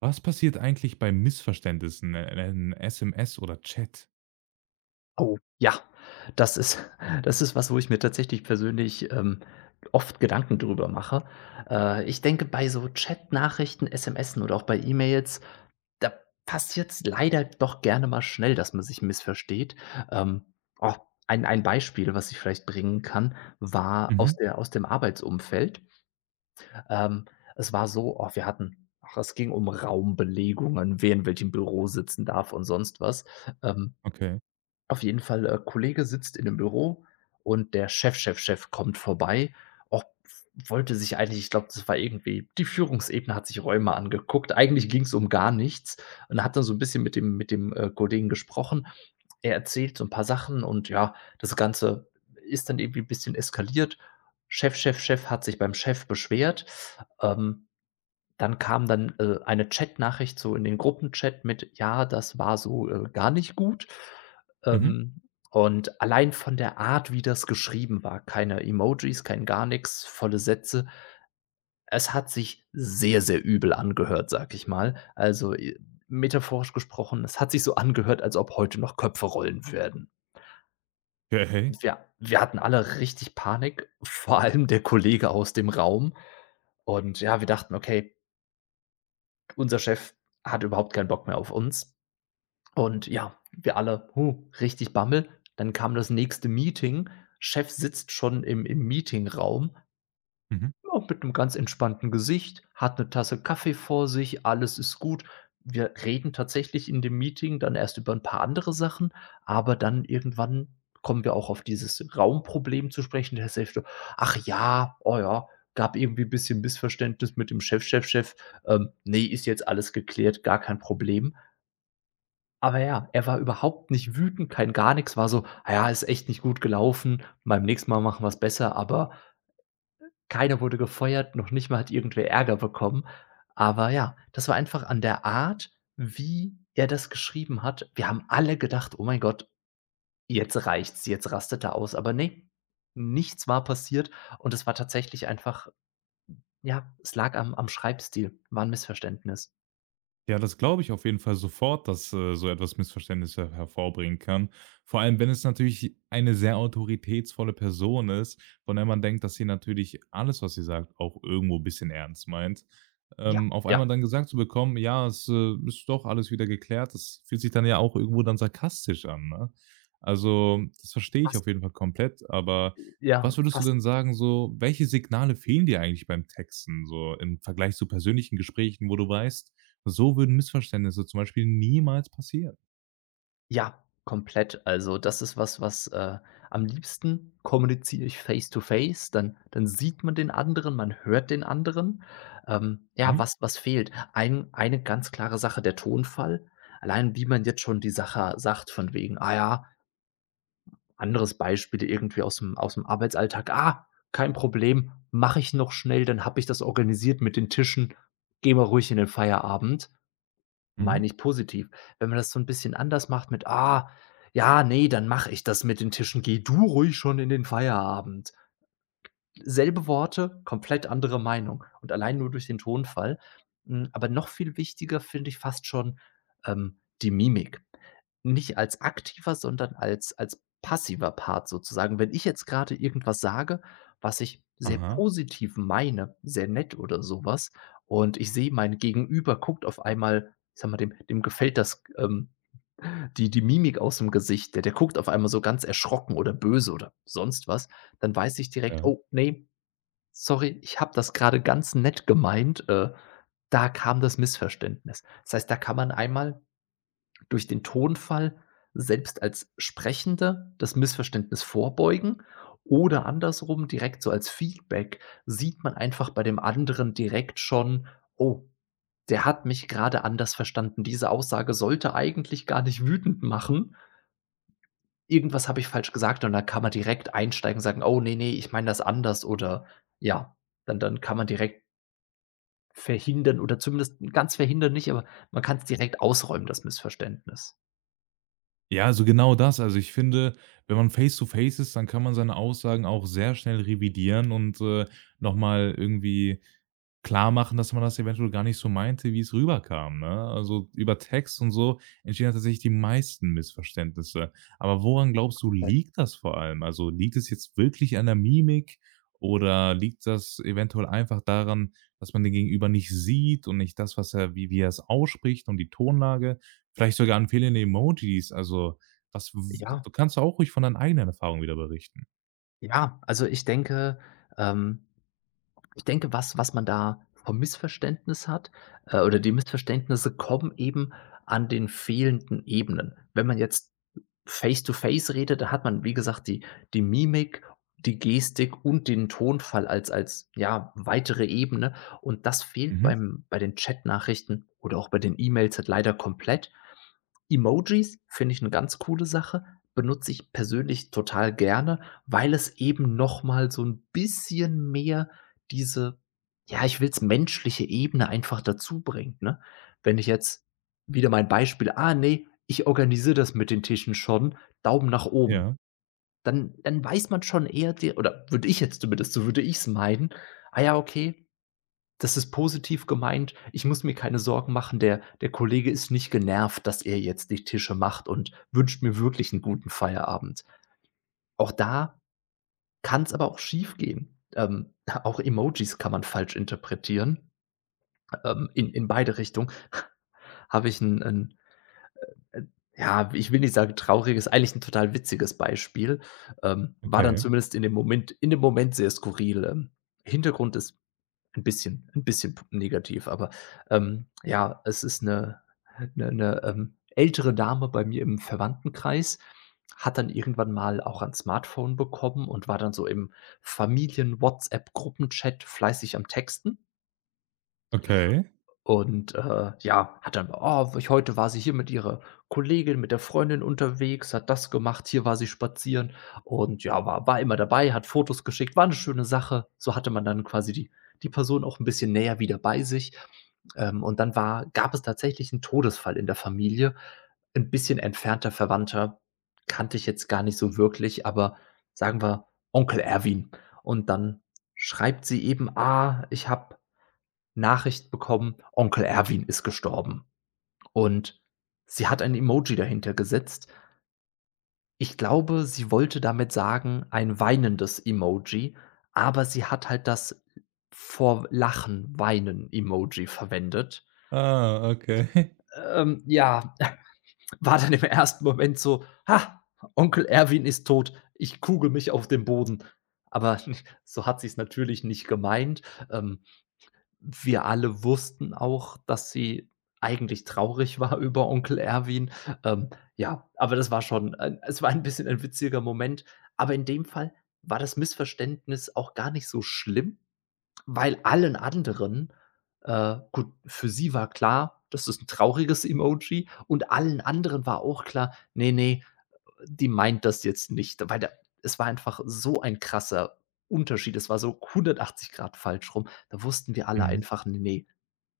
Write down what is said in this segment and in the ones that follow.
Was passiert eigentlich bei Missverständnissen, in SMS oder Chat? Oh, ja. Das ist das ist was, wo ich mir tatsächlich persönlich, oft Gedanken drüber mache. Ich denke, bei so Chatnachrichten, SMSen oder auch bei E-Mails, da passiert's leider doch gerne mal schnell, dass man sich missversteht. Ähm, oh, ein Beispiel, was ich vielleicht bringen kann, war Mhm, aus dem Arbeitsumfeld. Ähm, Es war so, oh, wir hatten ach, es ging um Raumbelegungen, wer in welchem Büro sitzen darf und sonst was. Ähm, okay. auf jeden Fall, Kollege sitzt in 'nem Büro und der Chef Chef Chef kommt vorbei. Auch wollte sich eigentlich ich glaube, das war irgendwie die Führungsebene hat sich Räume angeguckt. Eigentlich ging's um gar nichts und hat dann so 'n bisschen mit dem, Kollegen gesprochen. Er erzählt so 'n paar Sachen, und ja, das Ganze ist dann irgendwie bisschen eskaliert. Chef Chef Chef hat sich beim Chef beschwert. Ähm, Dann kam dann, eine Chatnachricht so in den Gruppenchat mit: „Ja, das war so, gar nicht gut.“ Mhm. Ähm, und allein von der Art, wie das geschrieben war, keine Emojis, kein gar nichts, volle Sätze. Es hat sich sehr, sehr übel angehört, sag ich mal. Also, metaphorisch gesprochen, es hat sich so angehört, als ob heute noch Köpfe rollen werden. Okay. Wir hatten alle richtig Panik, vor allem der Kollege aus dem Raum. Und ja, wir dachten: „Okay, unser Chef hat überhaupt keinen Bock mehr auf uns.“ Und ja, wir alle, huh, richtig Bammel. Dann kam das nächste Meeting. Chef sitzt schon im Meetingraum, Mhm. ja, mit einem ganz entspannten Gesicht, hat eine Tasse Kaffee vor sich, alles ist gut. Wir reden tatsächlich in dem Meeting dann erst über ein paar andere Sachen, aber dann irgendwann kommen wir auch auf dieses Raumproblem zu sprechen. Der Chef so: „Ach ja, oh ja, gab irgendwie ein bisschen Missverständnis mit dem Chef, Chef, Chef. Ne, ist jetzt alles geklärt, gar kein Problem.“ Aber ja, er war überhaupt nicht wütend, kein gar nichts. War so: „Ah ja, ist echt nicht gut gelaufen, beim nächsten Mal machen wir's besser.“ Aber keiner wurde gefeuert, noch nicht mal hat irgendwer Ärger bekommen. Aber ja, das war einfach an der Art, wie er das geschrieben hat. Wir haben alle gedacht: „Oh mein Gott, jetzt reicht's, jetzt rastet er aus.“ Aber ne, nichts war passiert und es war tatsächlich einfach ja, es lag am Schreibstil, war 'n Missverständnis. Ja, das glaube ich auf jeden Fall sofort, dass, so etwas Missverständnisse hervorbringen kann. Vor allem, wenn es natürlich eine sehr autoritätsvolle Person ist, von der man denkt, dass sie natürlich alles, was sie sagt, auch irgendwo ein bisschen ernst meint. Ja, Auf einmal ja, dann gesagt zu bekommen: „Ja, es, ist doch alles wieder geklärt“, das fühlt sich dann ja auch irgendwo dann sarkastisch an, ne? Also, das verstehe ich fast auf jeden Fall komplett, aber ja, was würdest du fast. denn sagen, so welche Signale fehlen dir eigentlich beim Texten so im Vergleich zu persönlichen Gesprächen, wo du weißt, so würden Missverständnisse zum Beispiel niemals passieren. Ja, komplett. Also, das ist was, was, am liebsten kommuniziere ich face to face, dann sieht man den anderen, man hört den anderen. Ja, Mhm, was fehlt? Ein eine ganz klare Sache, der Tonfall. Allein wie man jetzt schon die Sache sagt von wegen: „Ah ja“ anderes Beispiel irgendwie aus dem Arbeitsalltag: „Ah, kein Problem, mache ich noch schnell, dann habe ich das organisiert mit den Tischen. Gehen wir ruhig in den Feierabend.“ mhm. meine ich positiv. Wenn man das so 'n bisschen anders macht mit: „Ah, ja, ne, dann mache ich das mit den Tischen. Geh du ruhig schon in den Feierabend.“ Selbe Worte, komplett andere Meinung und allein nur durch den Tonfall. Hm, aber noch viel wichtiger finde ich fast schon, die Mimik. Nicht als aktiver, sondern als passiver Part sozusagen. Wenn ich jetzt grade irgendwas sage, was ich sehr Aha, positiv meine, sehr nett oder so was, und ich sehe, mein Gegenüber guckt auf einmal ich sage mal, dem gefällt das, die Mimik aus'm Gesicht. Der guckt auf einmal so ganz erschrocken oder böse oder sonst was. Dann weiß ich direkt: ja. „Oh, ne, sorry, ich habe das gerade ganz nett gemeint, da kam das Missverständnis.“ Das heißt, da kann man einmal durch den Tonfall selbst als Sprechende das Missverständnis vorbeugen, oder andersrum direkt so als Feedback sieht man einfach bei dem anderen direkt schon: „Oh, der hat mich gerade anders verstanden. Diese Aussage sollte eigentlich gar nicht wütend machen. Irgendwas habe ich falsch gesagt.“ Und dann kann man direkt einsteigen und sagen: „Oh, nee, nee, ich meine das anders.“ Oder ja, dann kann man direkt verhindern, oder zumindest ganz verhindern nicht, aber man kann's direkt ausräumen, das Missverständnis. Ja, also genau das. Also, ich finde, wenn man face to face ist, dann kann man seine Aussagen auch sehr schnell revidieren und, noch mal irgendwie klar machen, dass man das eventuell gar nicht so meinte, wie es rüberkam, ne? Also, über Text und so entstehen ja tatsächlich die meisten Missverständnisse. Aber woran glaubst du, Komplett. liegt das vor allem? Also, liegt es jetzt wirklich an der Mimik oder liegt das eventuell einfach daran, dass man den Gegenüber nicht sieht und nicht das, was er wie er es ausspricht und die Tonlage? Vielleicht sogar an fehlende Emojis, also das w Ja, kannst du auch ruhig von deinen eigenen Erfahrungen wieder berichten. ja, also ich denke, ähm, ich denke, was man da vom Missverständnis hat, oder die Missverständnisse kommen eben an den fehlenden Ebenen. Wenn man jetzt face to face rede, da hat man, wie gesagt, die die Mimik, die Gestik und den Tonfall als, ja, weitere Ebene, und das fehlt Mhm. bei den Chat-Nachrichten oder auch bei den E-Mails halt leider komplett. Emojis finde ich eine ganz coole Sache, benutze ich persönlich total gerne, weil es eben noch mal so ein bisschen mehr diese, ja, ich will's menschliche Ebene einfach dazu bringt, ne? Wenn ich jetzt wieder mein Beispiel: „Ah nee, ich organisiere das mit den Tischen schon, Daumen nach oben.“ Ja, Dann weiß man schon eher de oder würde ich jetzt zumindest so würde ich es meinen: „Ah ja, okay, das ist positiv gemeint. Ich muss mir keine Sorgen machen. Der Kollege ist nicht genervt, dass er jetzt die Tische macht und wünscht mir wirklich einen guten Feierabend.“ Auch da kann es aber auch schiefgehen. Auch Emojis kann man falsch interpretieren, in beide Richtungen. Habe ich 'n Äh, ja, ich will nicht sagen traurig, ist eigentlich 'n total witziges Beispiel. War dann okay, zumindest in dem Moment sehr skurril. Hintergrund ist 'n bisschen p negativ, aber, ja, es ist 'ne, ältere Dame bei mir im Verwandtenkreis, hat dann irgendwann mal auch ein Smartphone bekommen und war dann so im Familien-WhatsApp-Gruppenchat fleißig am Texten. okay. Und, ja, hat dann: „Oh, ich heute war sie hier mit ihrer Kollegin, mit der Freundin unterwegs, hat das gemacht, hier war sie spazieren“, und ja, war immer dabei, hat Fotos geschickt, war eine schöne Sache. So hatte man dann quasi die Person auch ein bisschen näher wieder bei sich. Und dann war gab es tatsächlich einen Todesfall in der Familie. Ein bisschen entfernter Verwandter, kannte ich jetzt gar nicht so wirklich, aber sagen wir Onkel Erwin. Und dann schreibt sie eben: „Ah, ich habe Nachricht bekommen, Onkel Erwin ist gestorben.“ Und sie hat ein Emoji dahinter gesetzt. Ich glaube, sie wollte damit sagen, ein weinendes Emoji, aber sie hat halt das vor Lachen weinen Emoji verwendet. Ah, okay. Ja, war dann im ersten Moment so: „Ha, Onkel Erwin ist tot. Ich kugel mich auf den Boden.“ Aber so hat sie es natürlich nicht gemeint. Ähm, Wir alle wussten auch, dass sie eigentlich traurig war über Onkel Erwin. Ähm, ja, aber das war schon ein es war ein bisschen ein witziger Moment. Aber in dem Fall war das Missverständnis auch gar nicht so schlimm, weil allen anderen gut, für sie war klar, das ist ein trauriges Emoji und allen anderen war auch klar: „Ne, ne, die meint das jetzt nicht, weil da es war einfach so ein krasser Unterschied. Es war so 180 Grad falsch rum. Da wussten wir alle Mhm. einfach, nee, ne,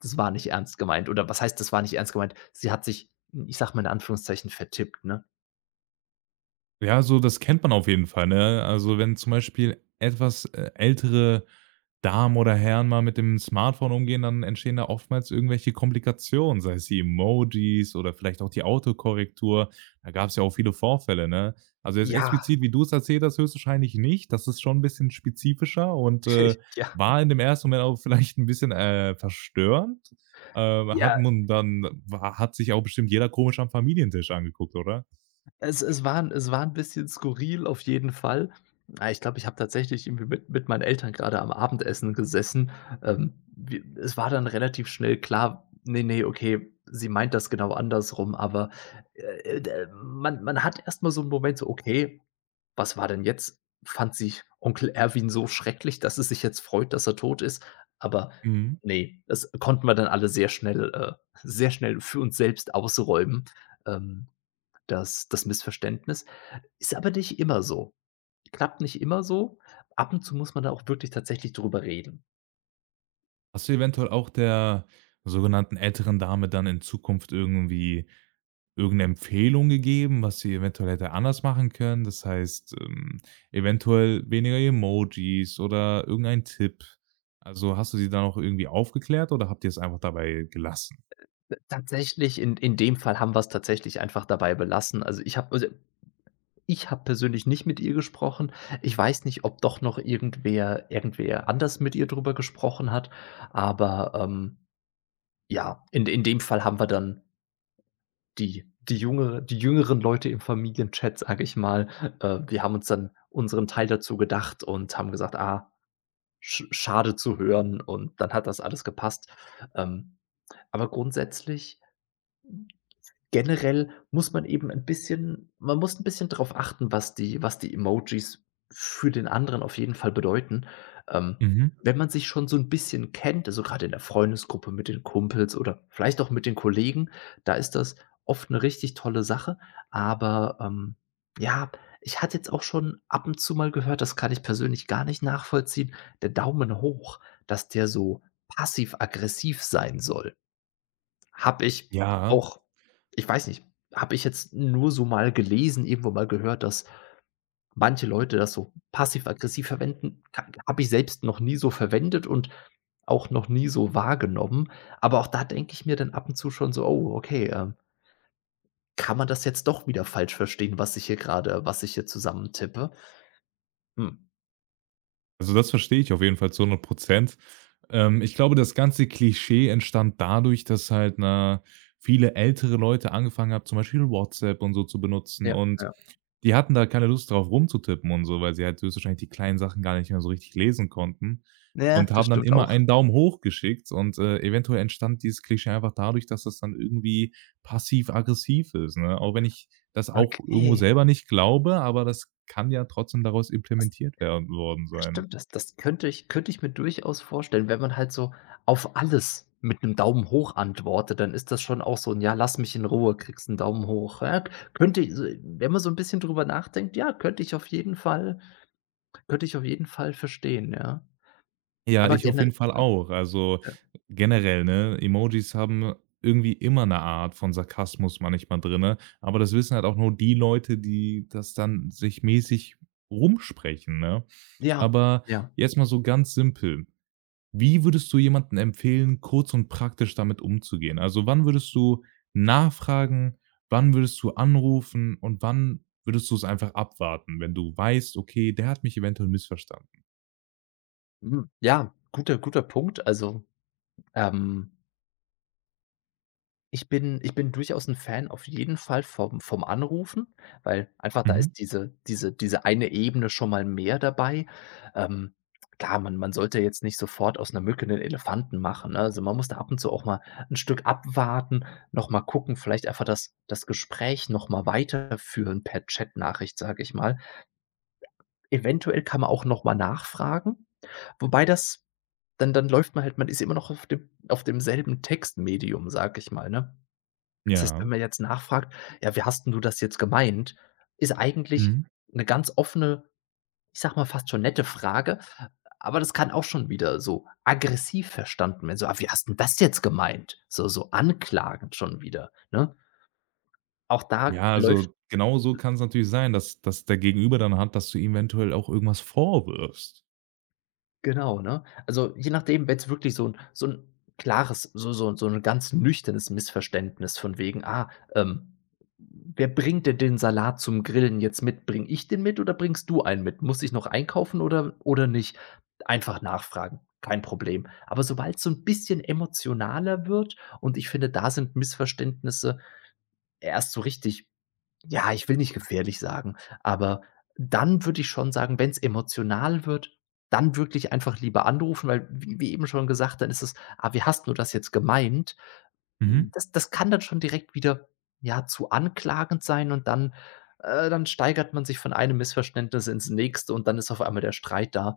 das war nicht ernst gemeint. Oder was heißt, das war nicht ernst gemeint? Sie hat sich, ich sag mal in Anführungszeichen, vertippt, ne?“ Ja, so das kennt man auf jeden Fall, ne? Also, wenn zum Beispiel etwas, ältere Damen oder Herren mal mit dem Smartphone umgehen, dann entstehen da oftmals irgendwelche Komplikationen, sei es die Emojis oder vielleicht auch die Autokorrektur. Da gab es ja auch viele Vorfälle, ne? Also, jetzt Ja, explizit, wie du's erzählt hast, höchstwahrscheinlich nicht. Das ist schon ein bisschen spezifischer und, ja. war in dem ersten Moment auch vielleicht ein bisschen, verstörend. Hat Ja. man dann war hat sich auch bestimmt jeder komisch am Familientisch angeguckt, oder? Es es war 'n bisschen skurril auf jeden Fall. Ah, ich glaube, ich habe tatsächlich irgendwie mit meinen Eltern grade am Abendessen gesessen. Wir es war dann relativ schnell klar: „Ne, ne, okay, sie meint das genau andersrum.“ Aber, d man hat erst mal so 'n Moment so: „Okay, was war denn jetzt?“ Fand sie Onkel Erwin so schrecklich, dass es sich jetzt freut, dass er tot ist? Aber Mhm. ne, das konnten wir dann alle sehr schnell für uns selbst ausräumen. Ähm das das Missverständnis. Ist aber nicht immer so. Klappt nicht immer so. Ab und zu muss man da auch wirklich tatsächlich drüber reden. Hast du eventuell auch der sogenannten älteren Dame dann in Zukunft irgendwie irgendeine Empfehlung gegeben, was sie eventuell hätte anders machen können? Das heißt, eventuell weniger Emojis oder irgendein Tipp. Also, hast du sie dann auch irgendwie aufgeklärt oder habt ihr es einfach dabei gelassen? Tatsächlich, in dem Fall haben wir es tatsächlich einfach dabei belassen. Also, ich habe persönlich nicht mit ihr gesprochen. Ich weiß nicht, ob doch noch irgendwer anders mit ihr drüber gesprochen hat, aber, ja, in dem Fall haben wir dann die jüngeren Leute im Familienchat, sage ich mal, wir haben uns dann unseren Teil dazu gedacht und haben gesagt: „Ah, sch schade zu hören“, und dann hat das alles gepasst. Ähm, aber grundsätzlich generell muss man eben ein bisschen man muss ein bisschen drauf achten, was die Emojis für den anderen auf jeden Fall bedeuten. Ähm, Mhm. wenn man sich schon so ein bisschen kennt, also gerade in der Freundesgruppe mit den Kumpels oder vielleicht auch mit den Kollegen, da ist das oft eine richtig tolle Sache. Aber, ja, ich hatte jetzt auch schon ab und zu mal gehört, das kann ich persönlich gar nicht nachvollziehen, der Daumen hoch, dass der so passiv-aggressiv sein soll. Habe ich Ja. auch ich weiß nicht, habe ich jetzt nur so mal gelesen, irgendwo mal gehört, dass manche Leute das so passiv-aggressiv verwenden. Habe ich selbst noch nie so verwendet und auch noch nie so wahrgenommen. Aber auch da denke ich mir dann ab und zu schon so: „Oh, okay, kann man das jetzt doch wieder falsch verstehen, was ich hier gerade, was ich hier zusammentippe?“ Hm, Also, das verstehe ich auf jeden Fall zu 100. Ich glaube, das ganze Klischee entstand dadurch, dass halt, na viele ältere Leute angefangen haben, zum Beispiel WhatsApp und so zu benutzen ja, und ja. die hatten da keine Lust drauf rumzutippen und so, weil sie halt höchstwahrscheinlich die kleinen Sachen gar nicht mehr so richtig lesen konnten Ja, und das haben dann stimmt immer auch. einen Daumen hoch geschickt und, eventuell entstand dieses Klischee einfach dadurch, dass das dann irgendwie passiv-aggressiv ist, ne? Auch wenn ich das auch irgendwo Okay. selber nicht glaube, aber das kann ja trotzdem daraus implementiert werden worden sein. Stimmt, das könnte ich mir durchaus vorstellen. Wenn man halt so auf alles mit einem Daumen hoch antwortet, dann ist das schon auch so ein „Ja, lass mich in Ruhe“, kriegst 'n Daumen hoch. Ja, k- könnte ich so wenn man so ein bisschen drüber nachdenkt, ja, könnte ich auf jeden Fall verstehen, ja. Ja, Aber ich auf jeden gerne Fall auch. Also, generell, ne, Emojis haben irgendwie immer eine Art von Sarkasmus manchmal drinne, aber das wissen halt auch nur die Leute, die das dann sich mäßig rumsprechen, ne? ja, Aber ja. jetzt mal so ganz simpel: Wie würdest du jemanden empfehlen, kurz und praktisch damit umzugehen? Also, wann würdest du nachfragen? Wann würdest du anrufen? Und wann würdest du es einfach abwarten, wenn du weißt: „Okay, der hat mich eventuell missverstanden?“ Mhm. Ja, guter Punkt. Also, ähm ich bin durchaus ein Fan auf jeden Fall vom Anrufen, weil einfach da Mhm. ist diese eine Ebene schon mal mehr dabei. Ähm, klar, man sollte jetzt nicht sofort aus einer Mücke 'nen Elefanten machen, ne? Also, man muss da ab und zu auch mal ein Stück abwarten, noch mal gucken, vielleicht einfach das Gespräch noch mal weiterführen per Chatnachricht, sage ich mal. Eventuell kann man auch noch mal nachfragen, wobei das dann läuft man halt man ist immer noch auf dem auf demselben Textmedium, sage ich mal, ne? Das heißt, Ja. wenn man jetzt nachfragt: „Ja, wie hast 'n du das jetzt gemeint?“ Ist eigentlich Mhm. eine ganz offene, ich sage mal, fast schon nette Frage, aber das kann auch schon wieder so aggressiv verstanden werden, so: „Ah, wie hast 'n das jetzt gemeint?“ So so anklagend schon wieder, ne? Auch da Ja, läuft also genau so kann es natürlich sein, dass dass der Gegenüber dann hat, dass du ihm eventuell auch irgendwas vorwirfst. Genau, ne? Also, je nachdem, wenn's wirklich so 'n klares, so 'n ganz nüchternes Missverständnis von wegen: „Ah, ähm, wer bringt denn den Salat zum Grillen jetzt mit? Bringe ich den mit oder bringst du einen mit? Muss ich noch einkaufen oder nicht?“ Einfach nachfragen, kein Problem. Aber sobald's so 'n bisschen emotionaler wird und ich finde, da sind Missverständnisse erst so richtig ja, ich will nicht gefährlich sagen, aber dann würde ich schon sagen, wenn's emotional wird, dann wirklich einfach lieber anrufen, weil wie eben schon gesagt, dann ist es: „Ah, wie hast 'n du das jetzt gemeint?“ Hm, Mhm. das kann dann schon direkt wieder, ja, zu anklagend sein, und dann dann steigert man sich von einem Missverständnis ins nächste und dann ist auf einmal der Streit da.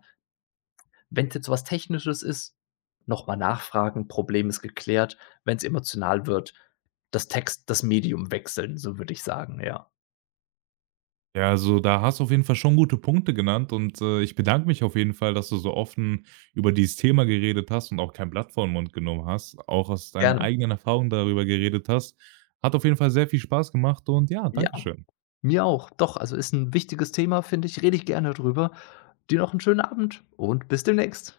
Wenn's jetzt was Technisches ist, nochmal nachfragen, Problem ist geklärt. Wenn's emotional wird, das Text das Medium wechseln, so würde ich sagen, ja. Ja, also da hast du auf jeden Fall schon gute Punkte genannt und, ich bedanke mich auf jeden Fall, dass du so offen über dieses Thema geredet hast und auch kein Blatt vor den Mund genommen hast, auch aus deinen Gerne. eigenen Erfahrungen darüber geredet hast. Hat auf jeden Fall sehr viel Spaß gemacht und ja, danke schön. Mir auch. Doch, also ist ein wichtiges Thema, finde ich. Rede ich gerne drüber. Dir noch einen schönen Abend und bis demnächst.